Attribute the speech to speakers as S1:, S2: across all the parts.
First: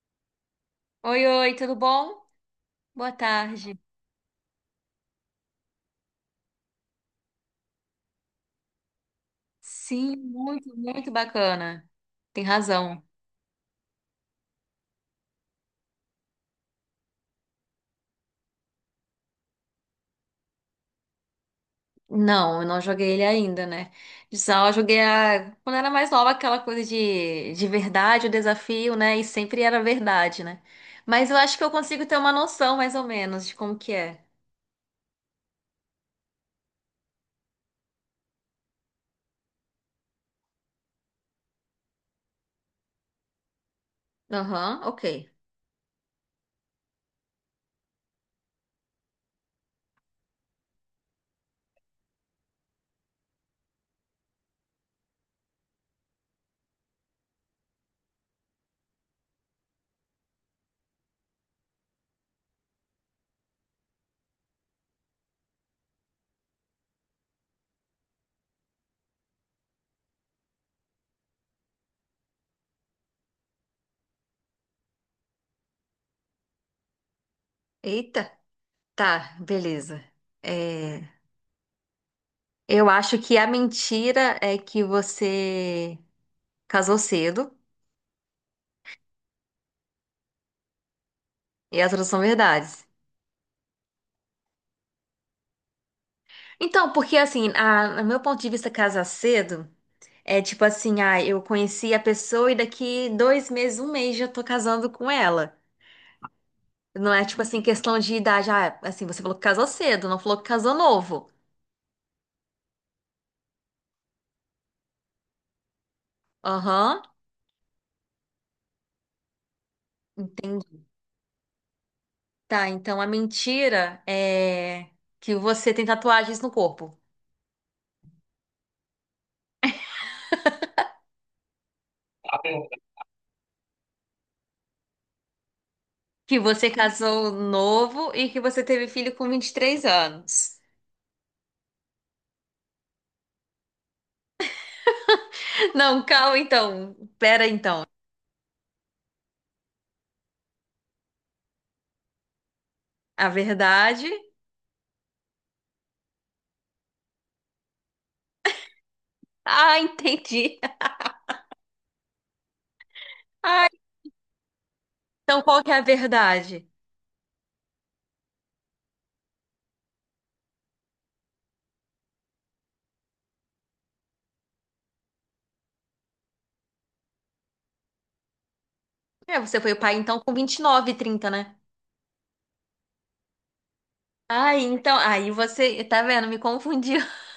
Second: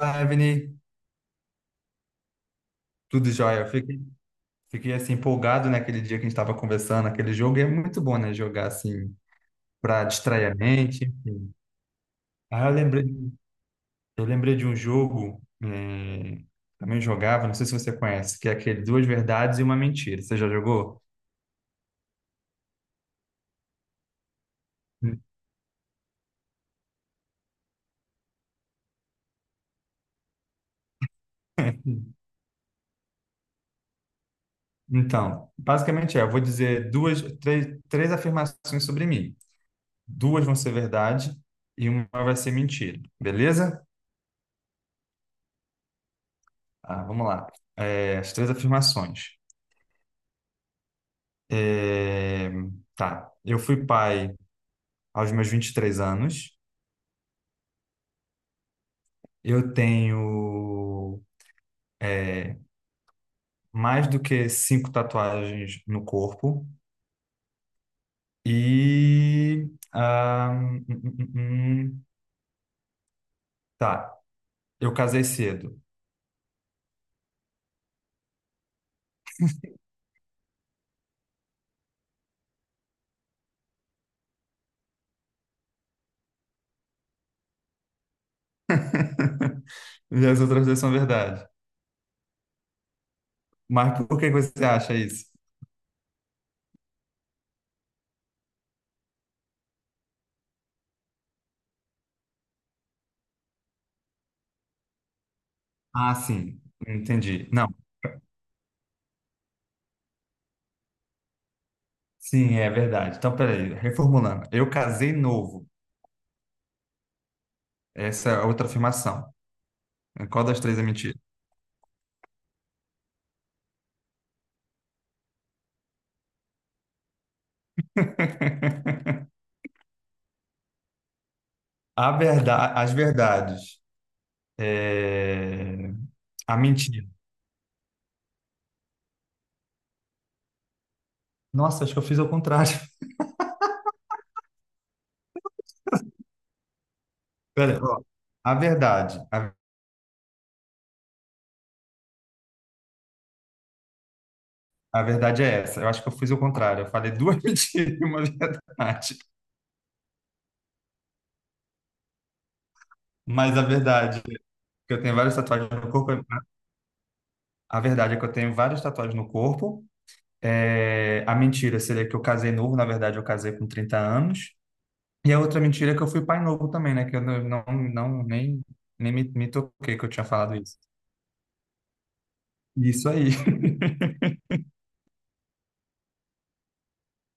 S1: Olá, Evelyn,
S2: Oi, oi, tudo bom? Boa
S1: tudo jóia.
S2: tarde.
S1: Fiquei assim empolgado naquele dia que a gente estava conversando, aquele jogo, e é muito bom, né, jogar assim para
S2: Sim,
S1: distrair a
S2: muito,
S1: mente,
S2: muito
S1: enfim.
S2: bacana. Tem
S1: Ah, eu
S2: razão.
S1: lembrei, eu lembrei de um jogo, também jogava, não sei se você conhece, que é aquele Duas Verdades e uma Mentira. Você já jogou?
S2: Não, eu não joguei ele ainda, né? Só eu joguei quando era mais nova, aquela coisa de verdade, o desafio, né? E sempre era verdade, né? Mas eu acho que eu consigo ter uma noção, mais ou menos, de como que é.
S1: Então, basicamente é, eu vou dizer três afirmações sobre mim. Duas vão ser verdade e uma vai ser mentira, beleza?
S2: Aham, ok.
S1: Ah, vamos lá. É, as três afirmações. É, Tá, eu fui pai aos meus 23 anos. Eu tenho mais do que 5 tatuagens no corpo. E. ah, hum, hum, hum, hum, hum. Tá, eu casei cedo.
S2: Eita, tá, beleza. É, Eu acho que a mentira é que você casou cedo
S1: E as outras duas são verdade.
S2: e as outras são verdades.
S1: Mas por que você acha isso?
S2: Então, porque assim, no meu ponto de vista, casar cedo é tipo assim, eu conheci a pessoa e daqui dois meses, um mês já tô casando com ela.
S1: Ah, sim,
S2: Não é tipo
S1: entendi.
S2: assim,
S1: Não,
S2: questão de idade. Ah, assim, você falou que casou cedo, não falou que casou novo.
S1: sim, é verdade. Então, peraí, reformulando. Eu casei novo.
S2: Aham,
S1: Essa é a outra afirmação. Qual das três é
S2: entendi.
S1: mentira?
S2: Tá, então a mentira é que você tem tatuagens no corpo.
S1: A verdade, as verdades. É,
S2: Que
S1: A
S2: você
S1: mentira.
S2: casou novo e que você teve filho com 23 anos.
S1: Nossa, acho que eu fiz ao contrário.
S2: Não, calma então. Pera
S1: Pera,
S2: então.
S1: ó, a verdade. A,
S2: A verdade.
S1: a verdade é essa. Eu acho que eu fiz ao contrário. Eu falei duas mentiras e uma verdade.
S2: Ah, entendi.
S1: Mas a
S2: Ah,
S1: verdade é que eu tenho várias
S2: então, qual que
S1: tatuagens
S2: é a
S1: no corpo.
S2: verdade?
S1: A verdade é que eu tenho várias tatuagens no corpo. É, a mentira seria que eu casei novo. Na verdade, eu casei com 30 anos. E a outra mentira é que eu fui pai novo também, né? Que eu não, não, não- nem, nem me,
S2: É,
S1: me
S2: você foi o pai
S1: toquei que eu
S2: então
S1: tinha
S2: com
S1: falado
S2: vinte e
S1: isso.
S2: nove, 30, né?
S1: Isso aí.
S2: Ah, então, aí você, tá vendo? Me confundiu.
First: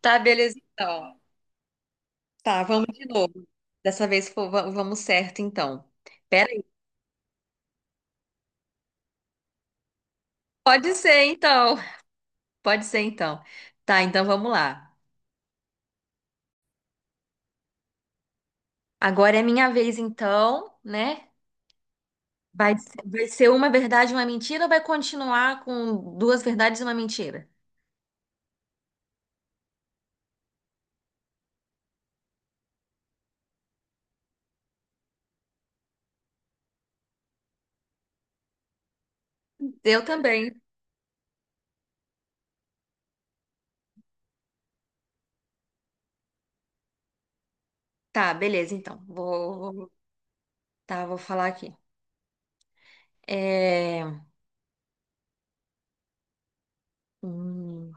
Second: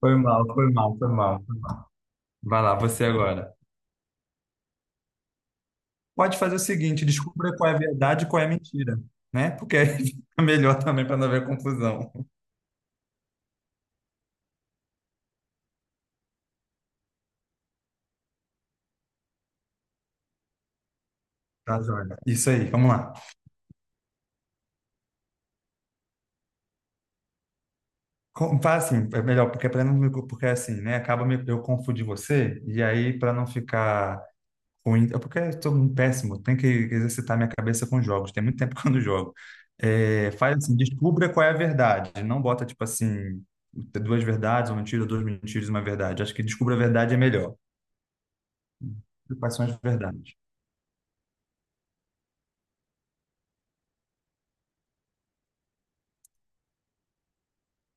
S1: Foi
S2: Tá,
S1: mal,
S2: beleza,
S1: foi mal, foi
S2: então.
S1: mal, foi mal.
S2: Tá,
S1: Vai lá,
S2: vamos
S1: você
S2: de novo.
S1: agora.
S2: Dessa vez vamos certo, então.
S1: Pode
S2: Pera
S1: fazer o
S2: aí.
S1: seguinte, descubra qual é a verdade e qual é a mentira, né? Porque aí fica melhor
S2: Pode
S1: também para
S2: ser,
S1: não haver
S2: então.
S1: confusão.
S2: Pode ser, então. Tá, então vamos lá. Agora é minha vez, então, né?
S1: Tá, joia. Isso aí, vamos lá.
S2: Vai ser uma verdade e uma mentira ou vai continuar com duas verdades e uma mentira?
S1: Faz assim, é melhor, porque para não me- porque assim, né? Eu confundir você e aí para não ficar ruim, é porque eu tô um péssimo, tenho que exercitar minha cabeça com jogos. Tem muito tempo que eu não jogo.
S2: Eu
S1: É, faz
S2: também.
S1: assim, descubra qual é a verdade. Não bota tipo assim, duas verdades, uma mentira, duas mentiras, e uma verdade. Acho que descubra a verdade é melhor.
S2: Tá, beleza, então.
S1: Quais são as verdades?
S2: Tá, vou falar aqui. É... Hum.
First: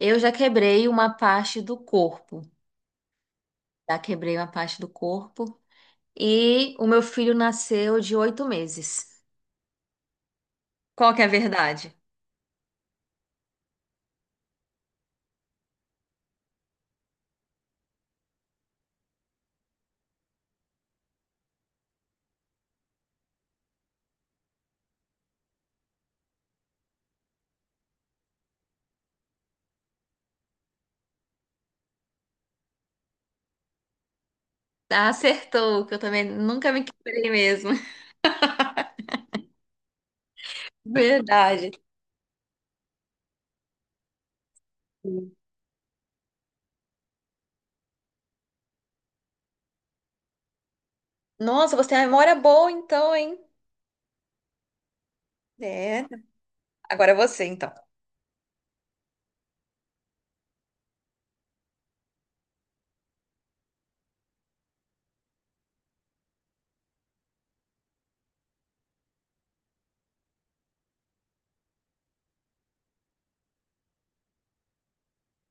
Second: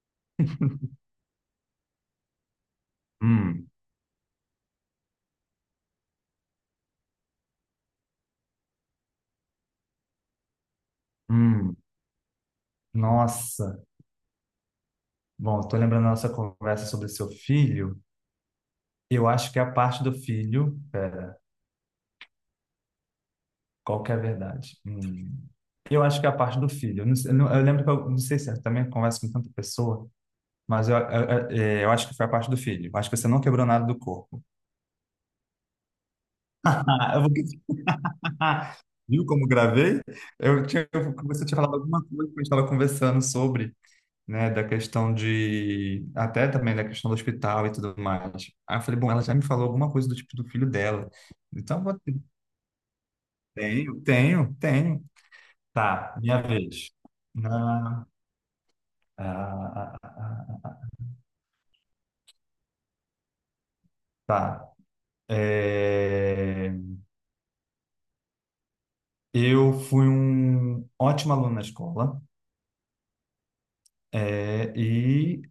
S2: Eu já quebrei uma parte do corpo.
S1: Hum,
S2: Já quebrei uma parte do corpo. E o meu filho nasceu de 8 meses. Qual que é a
S1: hum,
S2: verdade?
S1: nossa. Bom, estou lembrando da nossa conversa sobre seu filho. Eu acho que a parte do filho. Pera, qual que é a verdade? Hum. Eu acho que é a parte do filho. Eu lembro que eu não sei se eu também converso com tanta pessoa, mas eu acho que foi a parte do filho. Eu acho que você não quebrou nada do corpo.
S2: Ah, acertou, que eu também nunca me
S1: Eu
S2: quebrei
S1: vou-
S2: mesmo.
S1: Viu como gravei? Você tinha falado
S2: Verdade.
S1: alguma coisa que a gente estava conversando sobre, né, da questão de, até também da questão do hospital e tudo mais. Aí eu falei, bom, ela já me falou alguma coisa do tipo do filho dela.
S2: Nossa,
S1: Então,
S2: você tem uma memória boa então, hein?
S1: tenho, tenho, tenho.
S2: É.
S1: Tá, minha vez.
S2: Agora é você, então.
S1: Na, ah, ah, ah, ah, ah. tá. É, eu fui um ótimo aluno na escola, é, e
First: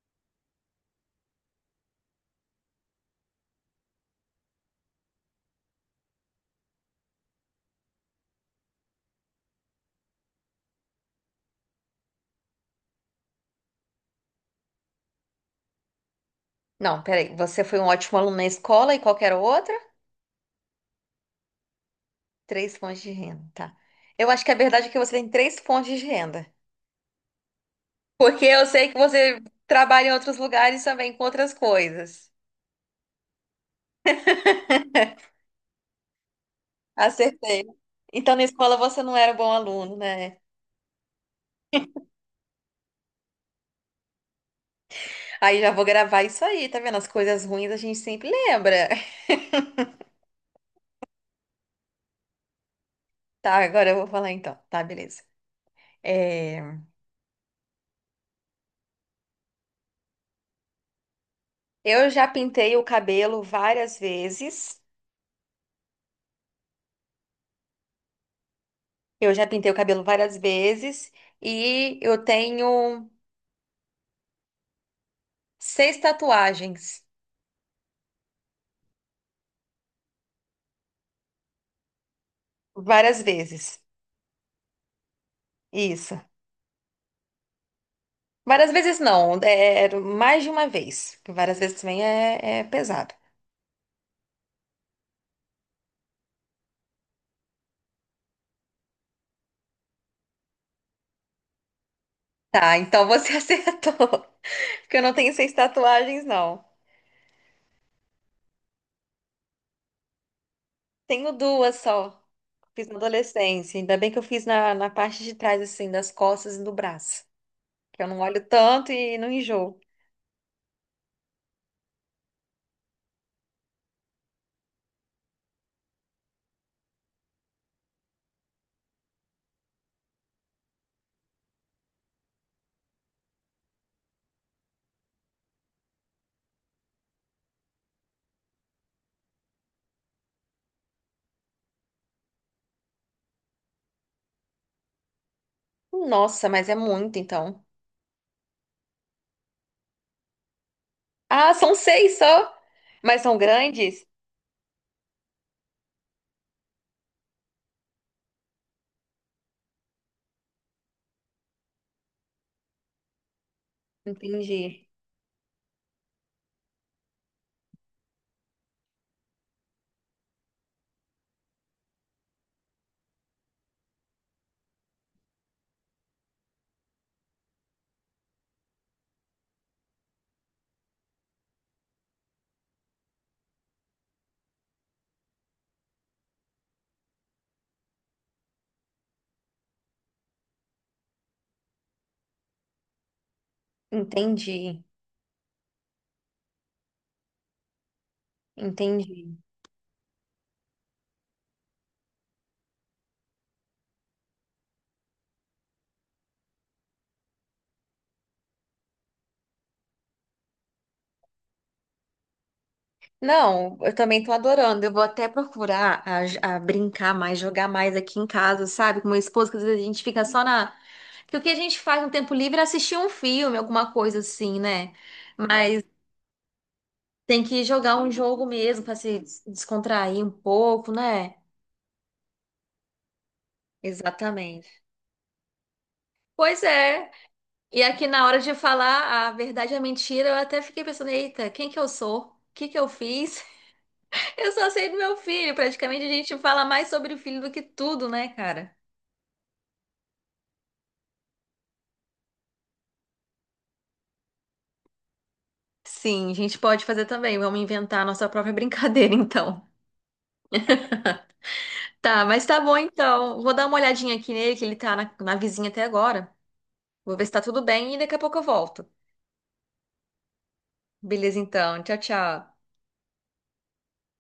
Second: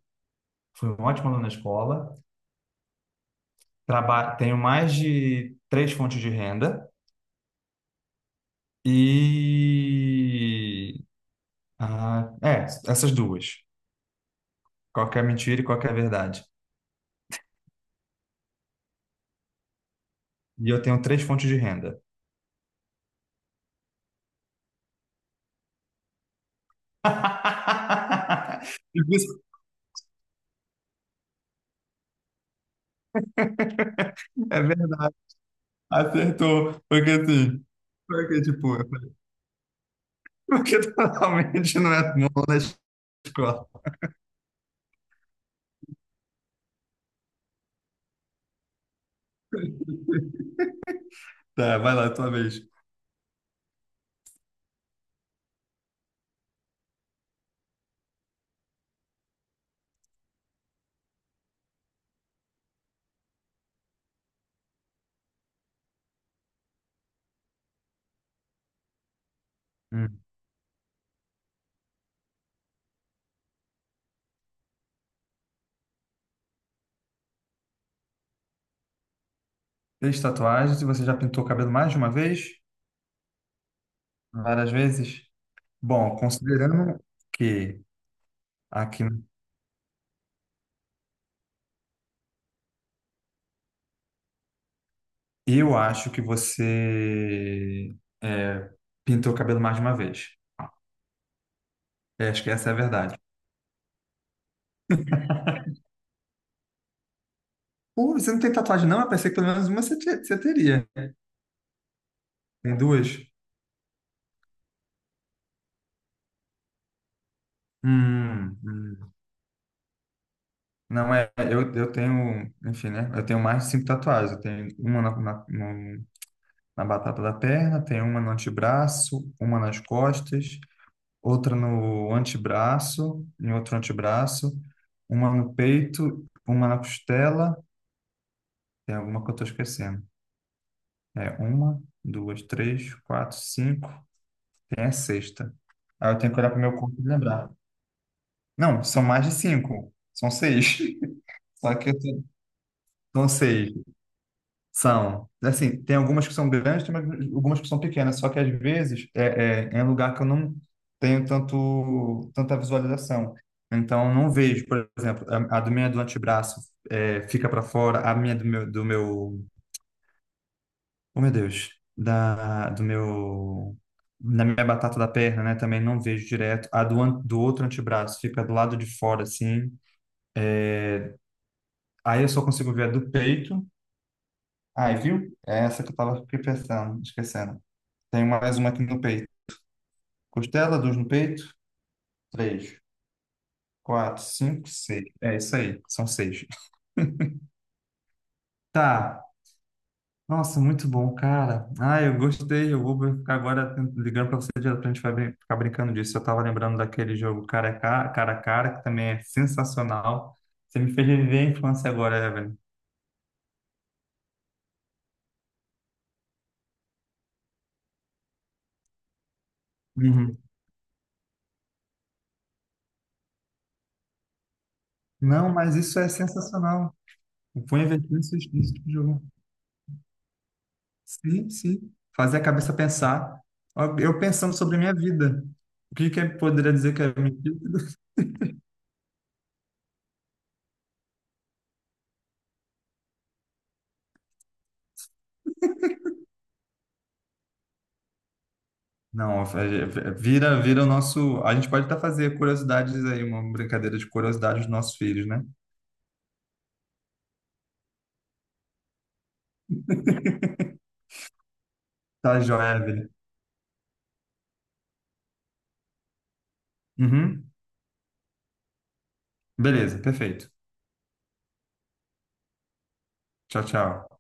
S1: fui um ótimo aluno na escola. Tenho mais de 3 fontes de renda e Ah, é, essas duas. Qualquer mentira e qualquer verdade.
S2: Não, peraí. Você foi um ótimo aluno na escola e qual que era a outra?
S1: E eu tenho 3 fontes de renda.
S2: Três fontes de renda, tá. Eu acho que a verdade é que você tem três fontes de renda. Porque eu sei que
S1: E por
S2: você
S1: isso
S2: trabalha em outros lugares também com outras coisas.
S1: é verdade. Acertou. Porque
S2: Acertei.
S1: assim,
S2: Então,
S1: porque
S2: na
S1: tipo,
S2: escola
S1: eu
S2: você
S1: falei,
S2: não era um bom aluno, né?
S1: porque totalmente não é bom na escola.
S2: Aí já vou gravar isso aí, tá vendo? As coisas ruins a gente sempre lembra.
S1: Tá, vai lá, tua vez.
S2: Tá, agora eu vou falar então. Tá, beleza. É, Eu já pintei o cabelo várias vezes. Eu já pintei o cabelo
S1: Hum.
S2: várias vezes. E eu tenho 6 tatuagens.
S1: Fez tatuagens e você já pintou o cabelo mais de uma vez?
S2: Várias vezes.
S1: Várias vezes? Bom,
S2: Isso.
S1: considerando que
S2: Várias vezes
S1: aqui
S2: não, era mais de uma vez. Porque várias vezes também é pesado.
S1: eu acho que você é, pintou o cabelo mais de uma vez. É, acho que essa é a
S2: Tá, então
S1: verdade.
S2: você acertou. Porque eu não tenho 6 tatuagens, não.
S1: Pô, você não tem tatuagem, não? Eu pensei que pelo menos uma você teria.
S2: Tenho duas só.
S1: Tem
S2: Fiz na
S1: duas?
S2: adolescência. Ainda bem que eu fiz na parte de trás, assim, das costas e do braço. Que eu não olho
S1: Hum,
S2: tanto
S1: hum.
S2: e não enjoo.
S1: Não é. Eu tenho, enfim, né? Eu tenho mais de 5 tatuagens. Eu tenho uma na, na, no- na batata da perna, tenho uma no antebraço, uma nas costas, outra no antebraço, em outro antebraço, uma no peito, uma na costela. Tem alguma que eu tô esquecendo. É, uma, duas, três, quatro, cinco. Tem a sexta. Aí eu tenho que
S2: Nossa,
S1: olhar para o
S2: mas é
S1: meu corpo e
S2: muito,
S1: lembrar.
S2: então.
S1: Não, são mais de cinco. São 6.
S2: Ah,
S1: Só
S2: são
S1: que eu
S2: 6
S1: tô-
S2: só? Mas
S1: são
S2: são
S1: seis.
S2: grandes?
S1: São. Assim, tem algumas que são grandes, algumas que são pequenas. Só que às vezes é um lugar que eu não tenho tanta visualização. Então, eu não vejo, por
S2: Entendi.
S1: exemplo, a do minha do antebraço fica para fora, a minha do meu Oh, meu Deus, da, do meu, da minha batata da perna, né? Também não vejo direto. A do outro antebraço fica do lado de fora, assim. Aí eu só consigo ver a do peito. Aí, viu? É essa que eu tava aqui pensando, esquecendo. Tem mais uma aqui no peito. Costela, duas no peito. Três, quatro, cinco,
S2: Entendi.
S1: seis. É isso aí, são 6. Tá,
S2: Entendi.
S1: nossa, muito bom, cara. Ah, eu gostei. Eu vou ficar agora ligando para você direto pra gente ficar brincando disso. Eu tava lembrando daquele jogo cara a cara, que também é sensacional. Você me fez viver a infância agora, Evelyn.
S2: Não, eu também tô adorando. Eu vou até procurar a brincar mais, jogar mais aqui em casa, sabe? Com meu esposo, que às vezes a gente fica
S1: Uhum.
S2: só na. Porque o que a gente faz no tempo livre é assistir um filme, alguma coisa assim, né?
S1: Não, mas
S2: Mas
S1: isso é sensacional.
S2: tem que
S1: Eu vou
S2: jogar
S1: investir
S2: um jogo
S1: nesse
S2: mesmo
S1: tipo de
S2: pra se
S1: jogo.
S2: descontrair um pouco, né?
S1: Sim, sim. Fazer a cabeça pensar. Ó, eu pensando
S2: Exatamente.
S1: sobre a minha vida. O que que eu
S2: Pois
S1: poderia dizer que
S2: é.
S1: é mentira?
S2: E aqui na hora de falar a verdade e a mentira, eu até fiquei pensando, eita, quem que eu sou? O que que eu fiz? Eu só sei do meu filho. Praticamente a gente fala mais sobre o filho do que tudo, né, cara?
S1: Não, vira, vira o nosso. A gente pode até fazer curiosidades aí, uma brincadeira de curiosidade dos nossos filhos, né?
S2: Sim, a gente pode fazer também. Vamos inventar a nossa própria brincadeira, então. Tá,
S1: Tá,
S2: mas tá bom
S1: joia, Evelyn.
S2: então. Vou dar uma olhadinha aqui nele, que ele tá na vizinha até agora. Vou ver se tá
S1: Uhum.
S2: tudo bem e daqui a pouco eu volto.
S1: Beleza, perfeito.
S2: Beleza, então. Tchau, tchau.
S1: Tchau, tchau.